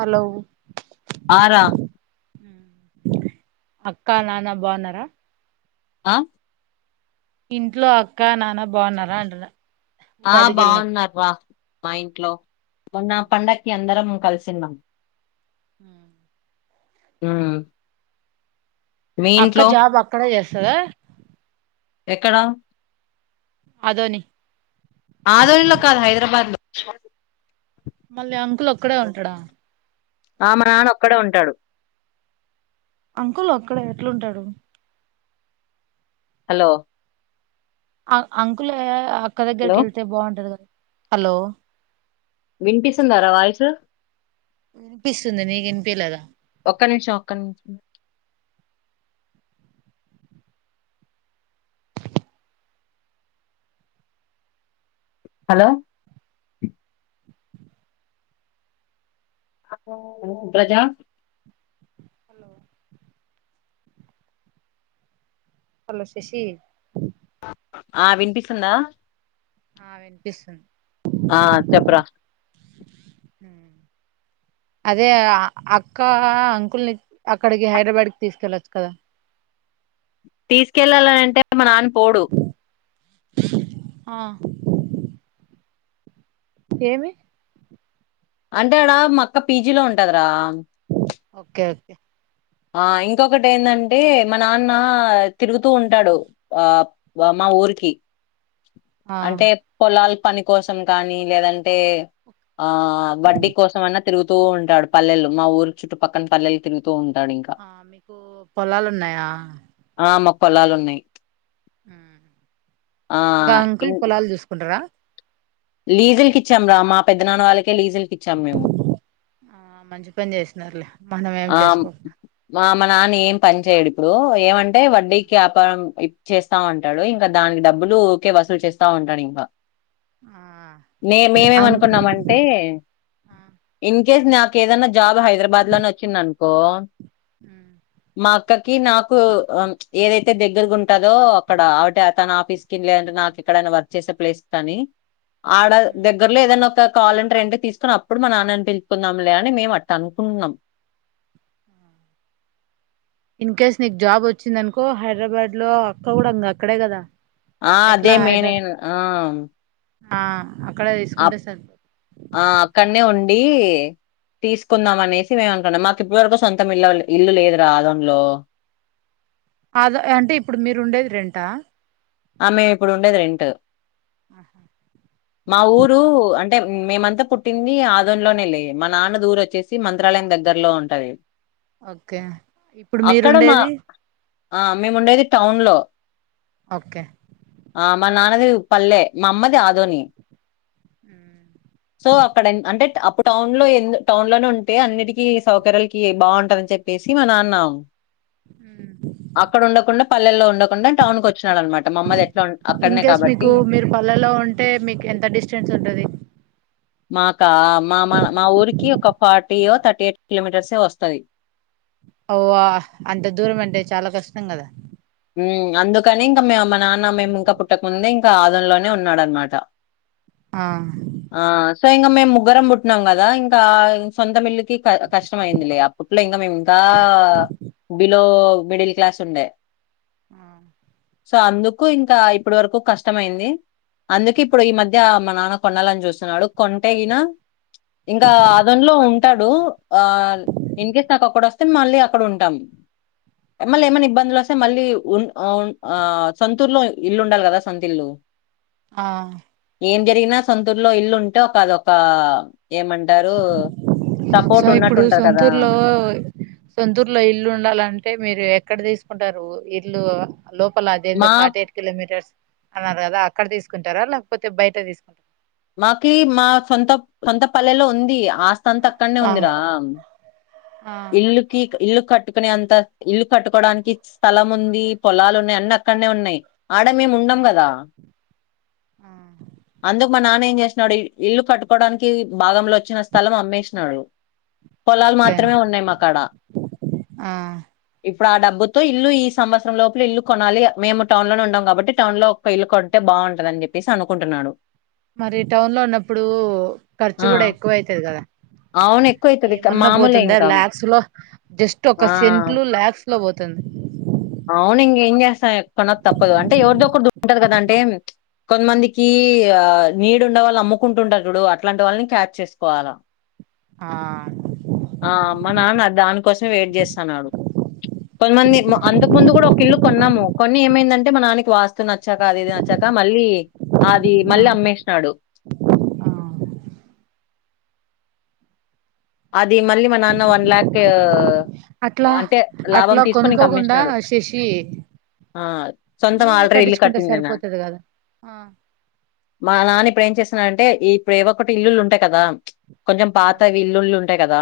Hello. ఆహ్ రా. అక్క నాన్న బావున్నరా. ఆహ్. ఇంట్లో అక్క నాన్న బావున్నారా అంటున్నా. ఆహ్ ఉగాదికి వెళ్ళి బావున్నారు రా మా ఇంట్లో మొన్న పండక్కి అందరం. కలిసిన్నం. ఉమ్. ఉమ్. మీ అక్క ఇంట్లో జాబ్ అక్కడే చేస్తదా. ఎక్కడా. అదోని. ఆదోనిలో కాదు హైదరాబాద్ లో. మళ్ళీ అంకుల్ ఒక్కడే ఉంటడా. ఆహ్ మా నాన్న ఒక్కడే ఉంటడూ. అంకుల్ ఒక్కడే ఎట్లుంటాడు. హలో. అ అంకులే అక్క హలో దగ్గరికి యేళ్తే బాగుంటది కదా. వినిపిస్తుందారా వాయిసు. వినిపిస్తుంది నీకివినిపియట్లేదా. ఒక్క నిమిషం ఒక్క నిమిషం. హలో. ప్రజా. హలో. హలో శేశి. ఆహ్ వినిపిస్తుందా. ఆహ్ వినిపిస్తుంది. ఆహ్ చెప్పురా. ఉమ్. అదే అ అక్క అంకుల్ని అక్కడికి హైడ్రాబాద్ కి తీసుకెళ్ళొచ్చు కదా. తీసుకెళ్ళాలనంటే మా నాన్న పోడు. ఆహ్. ఏమి. అంటే ఆడా మా అక్క పీజీలో ఉంటదిరా. Okay okay. ఆహ్ ఇంకొకటి ఏందంటే మా నాన్నా తిరుగుతూ ఉంటాడు ఆహ్ వ మా. ఆ ఊరికి. ఆ అంటే పొలాల పని కోసం కానీ లేదంటే. ఆహ్ వడ్డీ కోసమైనా తిగుతూ ఉంటాడు. పల్లెలు మా ఊరు చుట్టుపక్కన పల్లెలు తిరుగుత్. ఆహ్ మీకూ పొలాలున్నాయా. పొలాలున్నాయి. హ్మ్ ఇంకా అంకుల్ పొలాలు చూసుకుంటరా లీజిల్ కిచ్చాం రా మా పెద్దనాన్న వాళ్ళకి కే లీజిల్ కిచ్చాం మేము ఆ మంచి పని చేసినారులే మనం ఏం ఆమ్ చేసుకో మా మా నాన్నేం. పని చేయడు ఇప్పుడు ఏమంటే వడ్డీకి యాపారం ఇప్ చేస్తా వుంటాడు ఇంకా దానికి డబ్బులు ఉకె వ. వసూలు చేస్తా ఉంటాడు ఇంకా. ఆ నే అం మేమేమనుకున్నామంటే ఇంక్. కేస్ నాకు ఏదన్నా జాబ్ హైదరాబాద్ లోనే ఒచ్చింది అనుకో మా అక్కకి నాకు ఆమ్ చ్ ఏదై తే దగ్గరగా ఉంటాదో అక్కడ అవట తన ఆఫీస్ కింద లేదంటే నాకు ఎక్కడైనా వర్క్ చేసే ప్లేస్ కానీ ఆడ దగ్గరలో ఏదన్నా ఒక కావల్ ఎంటే రెంట్ కి తీసుకొని అప్పుడు మా నాన్నని పిలుపుకుందం లే అని మేము అట్ట అనుకున్నామ్. ఆ ఇన్ కేస్ నీకు జాబ్ వచ్చిందనుకో హైదరాబాద్ లో అక్క కూడా అంగ్ అక్కడే కదా. ఆ ఎట్లా అదే హైదరా మేనెన్ ఆ ఆ అక్కడే అప్ తీసుకుంటే సరిపో ఆ అక్కడనే ఉన్ డీ తీసుకుందాం అనేసి మేమ అనుకున్నాం మ ఇప్పడి వరకు సొంతం ఇల్లల్ ఇల్లు లేదురా ఆదోన్లో. అద అంటే ఇప్పుడు మీరు ఉండేది రెంటా? ఆ మేము ఇప్పుడు ఉండేది రెంట్. మా ఊరు అం టే మేమంతా పుట్టింది ఆదోన్లోనే లే మా నాన్నది ఊరు వచ్చేసి మంత్రాలయం దగ్గరలో ఉంటది. ఓకే ఇప్పుడు మీరు అక్కడ మా ఉండేది. ఆ మేము ఉండేది టౌన్ లో ఓకే ఆ మా నాన్నది పల్లె. మా అమ్మది ఆధోని. సో అక్కడ న్ అంటే అప్పుడు టౌన్ లో ఎల్ టౌన్ లోనే ఉంటే అన్నిటికీ సౌకర్యాలకి బావుంటది అని చెప్పే సి మా నాన్న అక్కడ ఉండకుండా పల్లెల్లో ఉండకుండా టౌన్ కి వచ్చినాడు అనమాట. మా అమ్మది ఎట్లా ఉం- ఇన్ అక్కడనే కేేస్ కాబట్టి మీకు మీరు పల్లెల్లో ఉంటే మీకు ఎంత డిస్టెన్స్ ఉంటది. మాకా మా మా మా ఊరికి ఒక ఫార్టీ యొ థర్టీ ఎయిట్ కిలోమీటర్సే వస్తది. ఓవా అంత దూరం అంటే చాలా కష్టం కదా. ఉమ్ అందుకని ఇంకా మే మా నాన్న మేము ఇంకా పుట్టకముందే ఇంకా ఆదొనోలోనే ఉన్నాడనమాట. ఆ ఆ సో ఇంకా మేము ముగ్గురం పుట్టిన్నాం కదా. ఇంకా సొంతం ఇల్లు కి క కష్టం అయిందిలే అప్పట్లో ఇంకా మేము ఇంకా బిలో మిడిల్ క్లాస్ ఉండే అ సో అందుకు ఇంకా ఇప్పుడు వరకు కష్టమయింది. అందుకె ఇప్పుడు ఈ మధ్య నాన్న కొనాలని చూస్తున్నాడు కొంటేగిన ఇంకా అదన్లో ఉంటడు. ఆ ఇన్ కేస్ నాకు అక్కడ వస్తే మళ్ళీ అక్కడ ఉంటాం. మళ్ళీ ఏమైనా ఇబ్బందులు వస్ మళ్ళీ ఉన్ ఆన్ ఆ సొంతూరులో లో ఇల్లు ఉండాలి కదా సొంత ఇల్లు. ఆ ఏం జరిగినా సొంతూర్లో ఇల్లు ఉంటే ఒక అదొకా టారూ సో ఇప్పుడు సొంతూర్లో సొంతూర్లో ఇల్లు ఉండాలంటే మీరు ఎక్కడ తీస్ కుంటారు ఇల్లు లోపల అదేందో మా ఫార్టీ ఎయిట్ కిలోమీటర్స్ అన్నారు కదా అక్కడ తీసుకుంటారా లేకపోతే బయట తీసు మాకి మా సొంత సొంత పల్లెలో ఉంది. ఆస్ సంత అక్కడనే ఉందిరా ఆ ఆ ఇల్లుకి ఇల్లు కట్టుకునే అంత ఇల్లు కట్టుకోడానికి స్థలం ఉంది, పొలాలు ఉన్నాయి. అన్ని అక్కడనే ఉన్నాయి. ఆడ మేము ఆ ఉండం కదా ఆ అందు, నానేం చేసినాడు ఇల్లు కట్టుకోడానికి భాగంల వచ్చిన స్థలం అమ్మేసినాడు పొలాలు ఓకే మాత్రమే ఉన్నాయి మా కాడ ఆ ఇప్ ఇప్పుడా ఆ డబ్బుతో ఇల్లు ఈ సంవత్సరం లోపల ఇల్లు కొనాలి. మేము టౌన్ లో ఉన్నాడం కాబట్టి టౌన్ లో ఒక్క ఇల్లు కొంటే బా బావుంటదని జేప్పెసి అనుకుంటున్నాడు. మరి టౌన్ లో ఉన్నప్పుడు ఖర్చు ఆ కూడా ఎక్కువ అయితది గదా. అవును ఎక్కువ అవుతది ఏమన్నా మామూలే పోతుందా ఇంకా లాక్స్ లో జస్ట్ ఒక ఆ సెంట్లు లాక్స్ లో పోతుంది [inaudible] అవును ఇంకా ఏం చేస్తా ఎక్కడ తప్పదు అంటే ఎవదొ ఒకరు ద ఉంటారు గాద అంటే కొంతమందికి ఆ నీడ్ ఉన్నా వాళ్ళు అమ్ముకుంటు ఉంటార్ జూడు అట్లాంటి వాళ్ళని క్యాచ్ చేసుకోవాల ఆ ఆ మా నాన్న దానికోసమే వైట్ జెస్తాన్నారు కొంతమంది మ అంతకు ముందు కూడా ఒక ఇల్లు కొన్నాము కొన్ని ఏమైందంటే మా నాన్నకి వాస్తా నచ్చాక అది ఇది నచ్చాక మళ్ళీ మళ్ళీ అది మళ్ళీ ఆ అమ్మేసినాడు ఆ అది మళ్ళీ మా నాన్న ఒన్లక్ అట్లా అంతే లాభం అట్లా తీసుకొని ఇంక కొనుక్కోకుండా అమ్మేసినాడు శశి ఆ సొంతం మీరే అల్ త్రి ఇల్లు కట్టించుకుంటే కట్టిన సరిపోతది కదా ఆ మా నాన్ననే ఇప్పుడు ఏం చేసిన అంటే ఈ ఇప్పుడు ఏఓ ఒకటి ఇల్లులు ఉంటాయి కదా కొంచెం పాతవి ఆ ఇల్లుళ్ళు ఉంటాయి కదా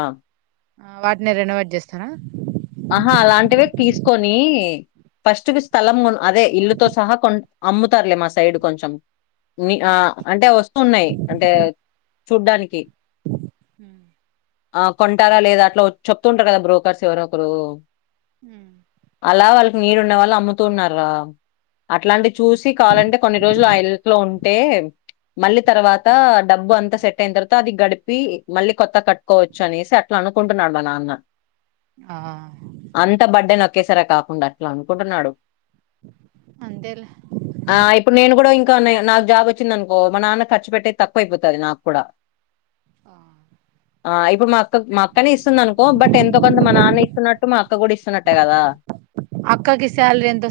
వాటిని రెనోవేట్ చేస్తారా ఆహా అలాంటివే తీసుకొని ఫస్ట మీ స్థలం కొను అదే ఇల్లుతో సహా కొ అమ్ముతారులే మా సైడ్ కొంచెం ఆ నిహా అంటే వస్తున్నాయి అంటే చూడానికి ఉమ్ ఆ కొంటారాలేదా అట్లా చెప్తుంటారు కదా బ్రోకర్స్ ఎవరొ ఒకరు ఊమ్ నీడ్ ఉన్న వాళ్ళు అమ్ముతున్నారా అట్లాంటి ఉమ్ చూసి కాలంటే కొన్ని రోజులు ఆ ఇల్లో ఉ అంటే మళ్ళీ తర్వాత డబ్బు అంతా సెట్ అయిన తర్వాత అది గడిపి మళ్ళ కొత్త కట్కోవచ్చు అనేసి అట్లా అనుకుంటున్నాడు మా నాన్న ఆ ఒకేసరే కాకుండా అట్లా అనుకుంటునడు అంతేలే ఆ ఇప్పుడు నేను కూడా నాకు జాబ్ వచ్చింది అనుకో మా నాన్న ఖర్చు పెట్టేది తక్కువైపోతుంది నాకు కూడా [inaudible] ఆ ఇప్పుడు మా మా అక్కనే ఇస్తుంది అనుకో బట్ ఎంతో కొంత మా నాన్న ఇస్తున్నట్టు మా అక్క కూడా ఇస్తున్నట్టే కదా అక్కాకి సాలరీ ఎంతవ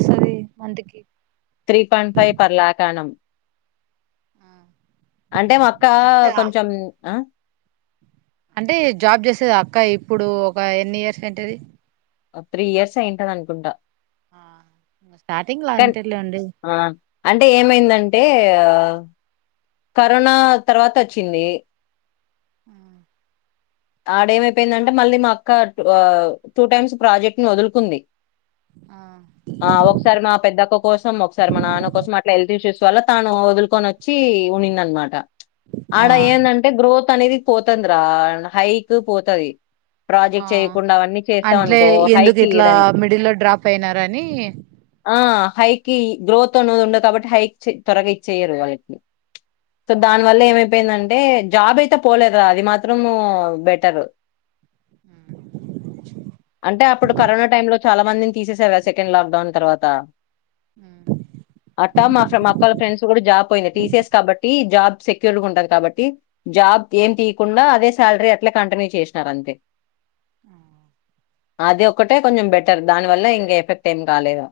three point five per lakh annum అంటే మక్క అంటే కొంచెం ఆ అంటే జాబ్ చేసేది అక్క ఇప్పుడు ఒక ఎన్ని ఇయర్స్ అయితది ఓ త్రీ ఇయర్స్ అ ఏయింటని అనుకుంటా ఆ స్టార్టింగ్ లో కన్ అంతేలేండి అంటే ఏమందంటే కా కరోనా తర్వాత హచ్చింది [inaudible] ఆడ ఏమైపోయిందంటే మళ్ళీ మా అక్క ట్వ టైమ్స్ ప్రాజెక్ట్ నీ వదులుకుంది ఆ ఆ ఒకసారి మా పెద్దక్క కోసం ఒకసారి మా నాన్న కోసం అట్లా హెల్త్ ఇష్యూస్ వల్ తాను వదులుకొని వచ్చి ఉన్నిందనమాట ఆ ఆడ ఏందంటే గ్రోత్ కనీ ఇది పోతంద్ర హైక్ పోతది ఆ ప్రాజెక్ట్ చేయకుండా అవన్నీ చేస్తా అంట్లే అనుకో హైక్ ఎందుకు ఇట్లా ఈయడమే మిడిల్ లో డ్రాప్ అయినారని ఆ హైక్ గ్రోత్ అన్నది ఉండదు కాబట్టి హైక్ త్వరగా ఇచ్చేయ్యరు వాళ్లకి సో ఆహా దాని వల్ల ఏమైపోయిందంటే జాబ్ అయితే పోలేదరా అది మాత్రము బెటరు అంటే అప్పుడు కరోనా టైమ్లో చాలా మందిన్ తీసేసార్ కదా సెకండ్ లొక్డౌన్ తర్వాతా మ్ [unintelligible] మా అక్క వాళ్ళ ఫ్రెండ్స్ గుడా జాబ్ పోయింది. టీసీఎస్ కాబట్టి జాబ్ సెక్యూర్ గా ఉంటది కాబట్టి జాబ్ ఏం తీయకుండా అదే సాలరీ ఇట్లా కంటిన్యూ చేసినార్ అంతే [unintelligible] అది ఒక్కటే కొంచెం బెటర్ దాని వల్ల ఇంక ఎఫెక్ట్ ఏం కాలేదు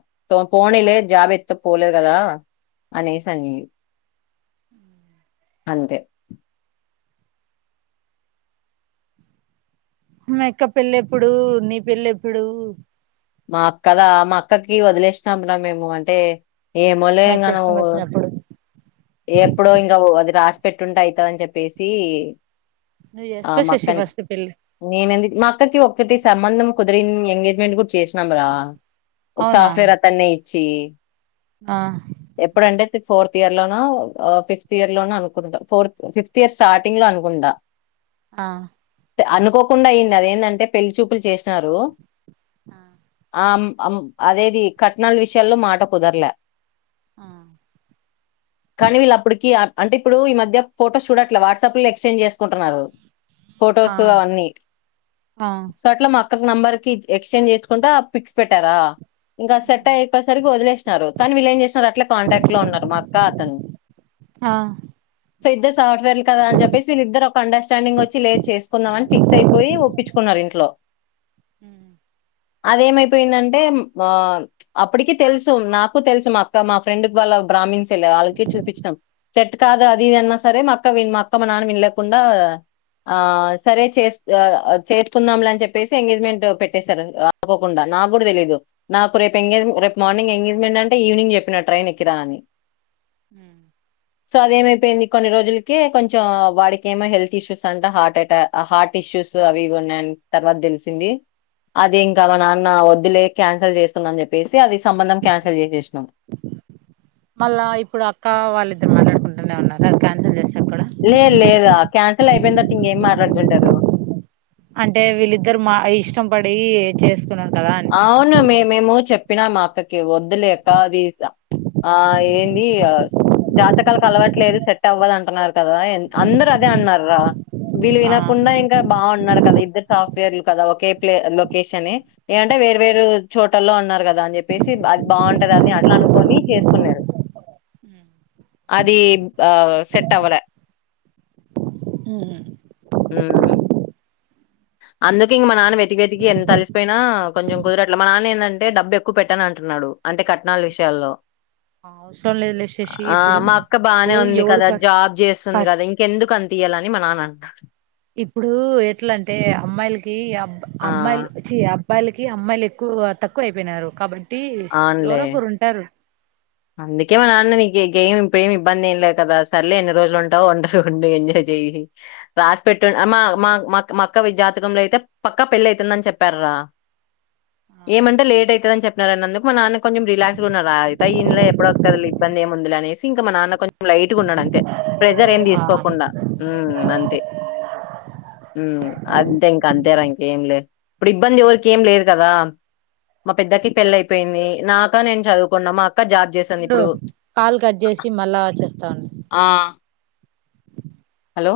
పోనీలే జాబితత్త పో ట్లేద్ గదా అనేస్ అనింది. అంతే మీ అక్క పెళ్లెప్పుడూ, నీ పెళ్లెప్పుడూ మా అక్కదా మా అక్కకి వదిలేసినం [inaudible] మేము అంటే ఏమోలే మీ ఇంగా అక్క నువు ఇష్టం వచ్చినప్పుడు ఎప్పుడో ఇంకా అది రాసి పెట్టుంటే అయితదన్ చెప్పేసి నువ్వు ఆ చేసుకో శశి మక్కన్ ఫస్ట్ పెళ్ళి నేనెం మా అక్కక్ ఇవ్వు ఒకటి సంబంధం కుదిరిం ఎంగేజ్మెంట్ కూడా చేసినం రా ఒక అవునా సాఫ్ట్వేర్ అతన్ని చీ ఆ ఎప్పుడంటే ఫోర్త్ ఇర్లో ఆ ఫిఫ్త్ ఇయర్లోనో అనుకుంటా ఫోర్త్ ఫిఫ్త్ ఇయర్ స్టార్టింగ్లో అనుకుంటా ఆ అనుకోకుండా అయ్యింది. అదేంటంటే పెళ్లిచూపుల్ చేసినారు. ఆ అం అం అదేది కట్నాల విషయాల్లో మాట కుదర్లే ఆ కానీ వీళ్ళు అప్పటికి అంటే ఇప్పుడు ఈ మధ్య ఫొటో చూడట్లే వాట్సాప్లు ఎక్స్చేంజ్ చేస్కుంటున్నారు. ఆ ఫొటోస్ అవన్నీ ఆ సో అట్లా మాక్ అక్క నెంబర్కి ఎక్స్చేంజ్ చేస్కుంటా పిక్స్ పెట్టారా ఇంకా సెట్ అయ్యే చెప్పేసరికి వదిలేసినారు. కానీ వీళ్ళెంచేసిన్నారు అట్లే కాంటాక్ట్లో ఉన్నారు మాక్ కా అతన్ ఆ సో ఇద్ద సాఫ్ట్వేర్లు కదా అని చెప్పేసి వీళ్ళిద్దర్ ఒక అండర్స్టాండింగ్ వచ్చి లేద్ చేస్కుందాం అని ఫిక్స్ అయిపోయి ఒప్పించుకున్నారు ఇంట్లో మ్ అదేమైపోయిందంటే మా అప్పటికి తెల్సు నాకు తెల్సు మా అక్క మా ఫ్రెండ్ వాళ్ళ బ్రామిన్స్ [inaudible] ఆళ్ళకి చూపించినం. సెట్ కాద్ అది ఇది అన్న సరే మా అక్క విన్ అక్క మా నాన్న వినిలేకుండా ఆ సరే చేస్ అ చేస్కుందాంలే అన్ చెప్పేసి ఎంగేజ్మెంట్ పెట్టేసార్ అనుకోకుండా నాక్ గుడా తెలీదు నాకు రేప్ ఎంగే రేపు మార్నింగ్ ఎంగేజ్మెంట్ అంటే ఈవినింగ్ చెప్పినార్ ట్రైన్ ఎక్కిరా అని హ్ సో అదేమైపోయింది కొన్ని రోజుల్కే కొంచెం వాడిక్ ఏమో హెల్త్ ఇష్యూస్ అంటా హార్ట్ అటాక్ హార్ట్ ఇష్యూస్ స్ అవి ఇవ్ ఉన్నయన్ తర్వాత్ తెల్సింది. అది ఇంకా మా నాన్న వద్దులే క్యాన్సల్ చేస్తున్నా చెప్పేసి అది సంబంధం క్యాన్సల్ చేసేసినం. మళ్ళా ఇప్పుడ్ అక్క వాళ్ళిద్దరు మాట్లాడుకుంటునే ఉన్నారా అది క్యాన్సల్ చేస్ లే లేదా క్యాన్సల్ అయిపోయిన్ తర్వాత్ ఇంకేం మాట్లాడ్కుంటరు. అంటే వీళ్ళిద్దరు మా ఇష్టం పడీ చేస్తున్నరు. అవును మే మేము చెప్పినా మా అక్కకి వద్దులే అక్క అది [inaudible] ఆ ఏంది ఆ జాతకాల్ కల్వట్లేదు సెట్ అవ్వద్ అంటున్నారు కదా ఎన్ అందర్ అన్ అదే అన్నార్ రా వీళ్ళు ఆ వినకుండా ఇంకా బాగున్నాడ్ కదా ఇద్దర్ సాఫ్ట్వేర్లు కదా ఒకే ప్లే లొకేష ఏ అంటే వేరు వేరు చోటల్లో ఉన్నారు కదా అని చెప్పేసీ అద్ బాగుంటది అని అట్లా అనుకొని చేస్కున్నారు. అదీ ఆ సెట్ అవ్వల హ్మ్మ్ ఊమ్ అందుకె ఇంక మా నాన్న వెతికి వెతికి ఎంత అలిసిపోయినా కొంచెం కుదరట్లే మా నాన్న ఏందంటే డబ్బు ఎక్కువ పెట్టాన్ అంటున్నాడు అంటే కట్నాల విషయాల్లో అవసరం లేదులే శశి ఆ ఇప్పుడు మా అక్క బానే ఎవడు ఉంది ఎవడు కదా జాబ్ క చేస్తుంది కదా ఇంకెందుక్ అం తీయాలని మా నాన్న అంట ఇప్పుడూ ఎట్లంటే అమ్మాయిలకి అబ్ ఆ! అమ్మాయిల్ చీ అబ్ అబ్బాయిలకి అమ్మాయిలు ఎక్కువ తక్కు అయిపోయినారు కాబట్టి అవునులే. ఎవరో ఒకరు ఉంటారు. అందుకే మా నాన్న నీకు గేమ్ ఇప్పుడు ఏమి ఇబ్బంది ఏం లేదు కదా సరలే ఎన్ని రోజులు ఉంటావు ఉండరు ఉం ఎజాయ్ చేయి రాసి పెట్టు అమ్మా మాక్ మాక్ మాకు జాతకంలో అయితే పక్కా పెళ్లి అయితుందని చెప్పార్రా ఏమంటే లేట్ ఐతదాని చెప్పినరందుకు మా నాన్న కొంచెం రిలాక్స్ గా ఉన్నారు అయితే దీనిలో ఎప్పుడోతదిలే ఇబ్బంది ఏమిముంది అనేసి ఇంకా మా నాన్న కొంచెం లైట్గా ఉండడు అంతే ప్రెజర్ ఏం ఆ తీసుకోకుండా ఉమ్ అంతే ఉమ్ అంతే ఇంక అంతేరా ఇంకేం లేదు ఇప్పుడు ఇబ్బంది ఎవరికి ఏం లేదు కదా మా పెద్దకి పెళ్ళ అయిపోయింది నాకా నేను చదువుకున్నా మా అక్క అక్క జాబ్ చేస్తుంది ఉండు ఇప్పుడు కాల్ కట్ చేసి మళ్ళా చేస్తా ఉండు ఆ హలో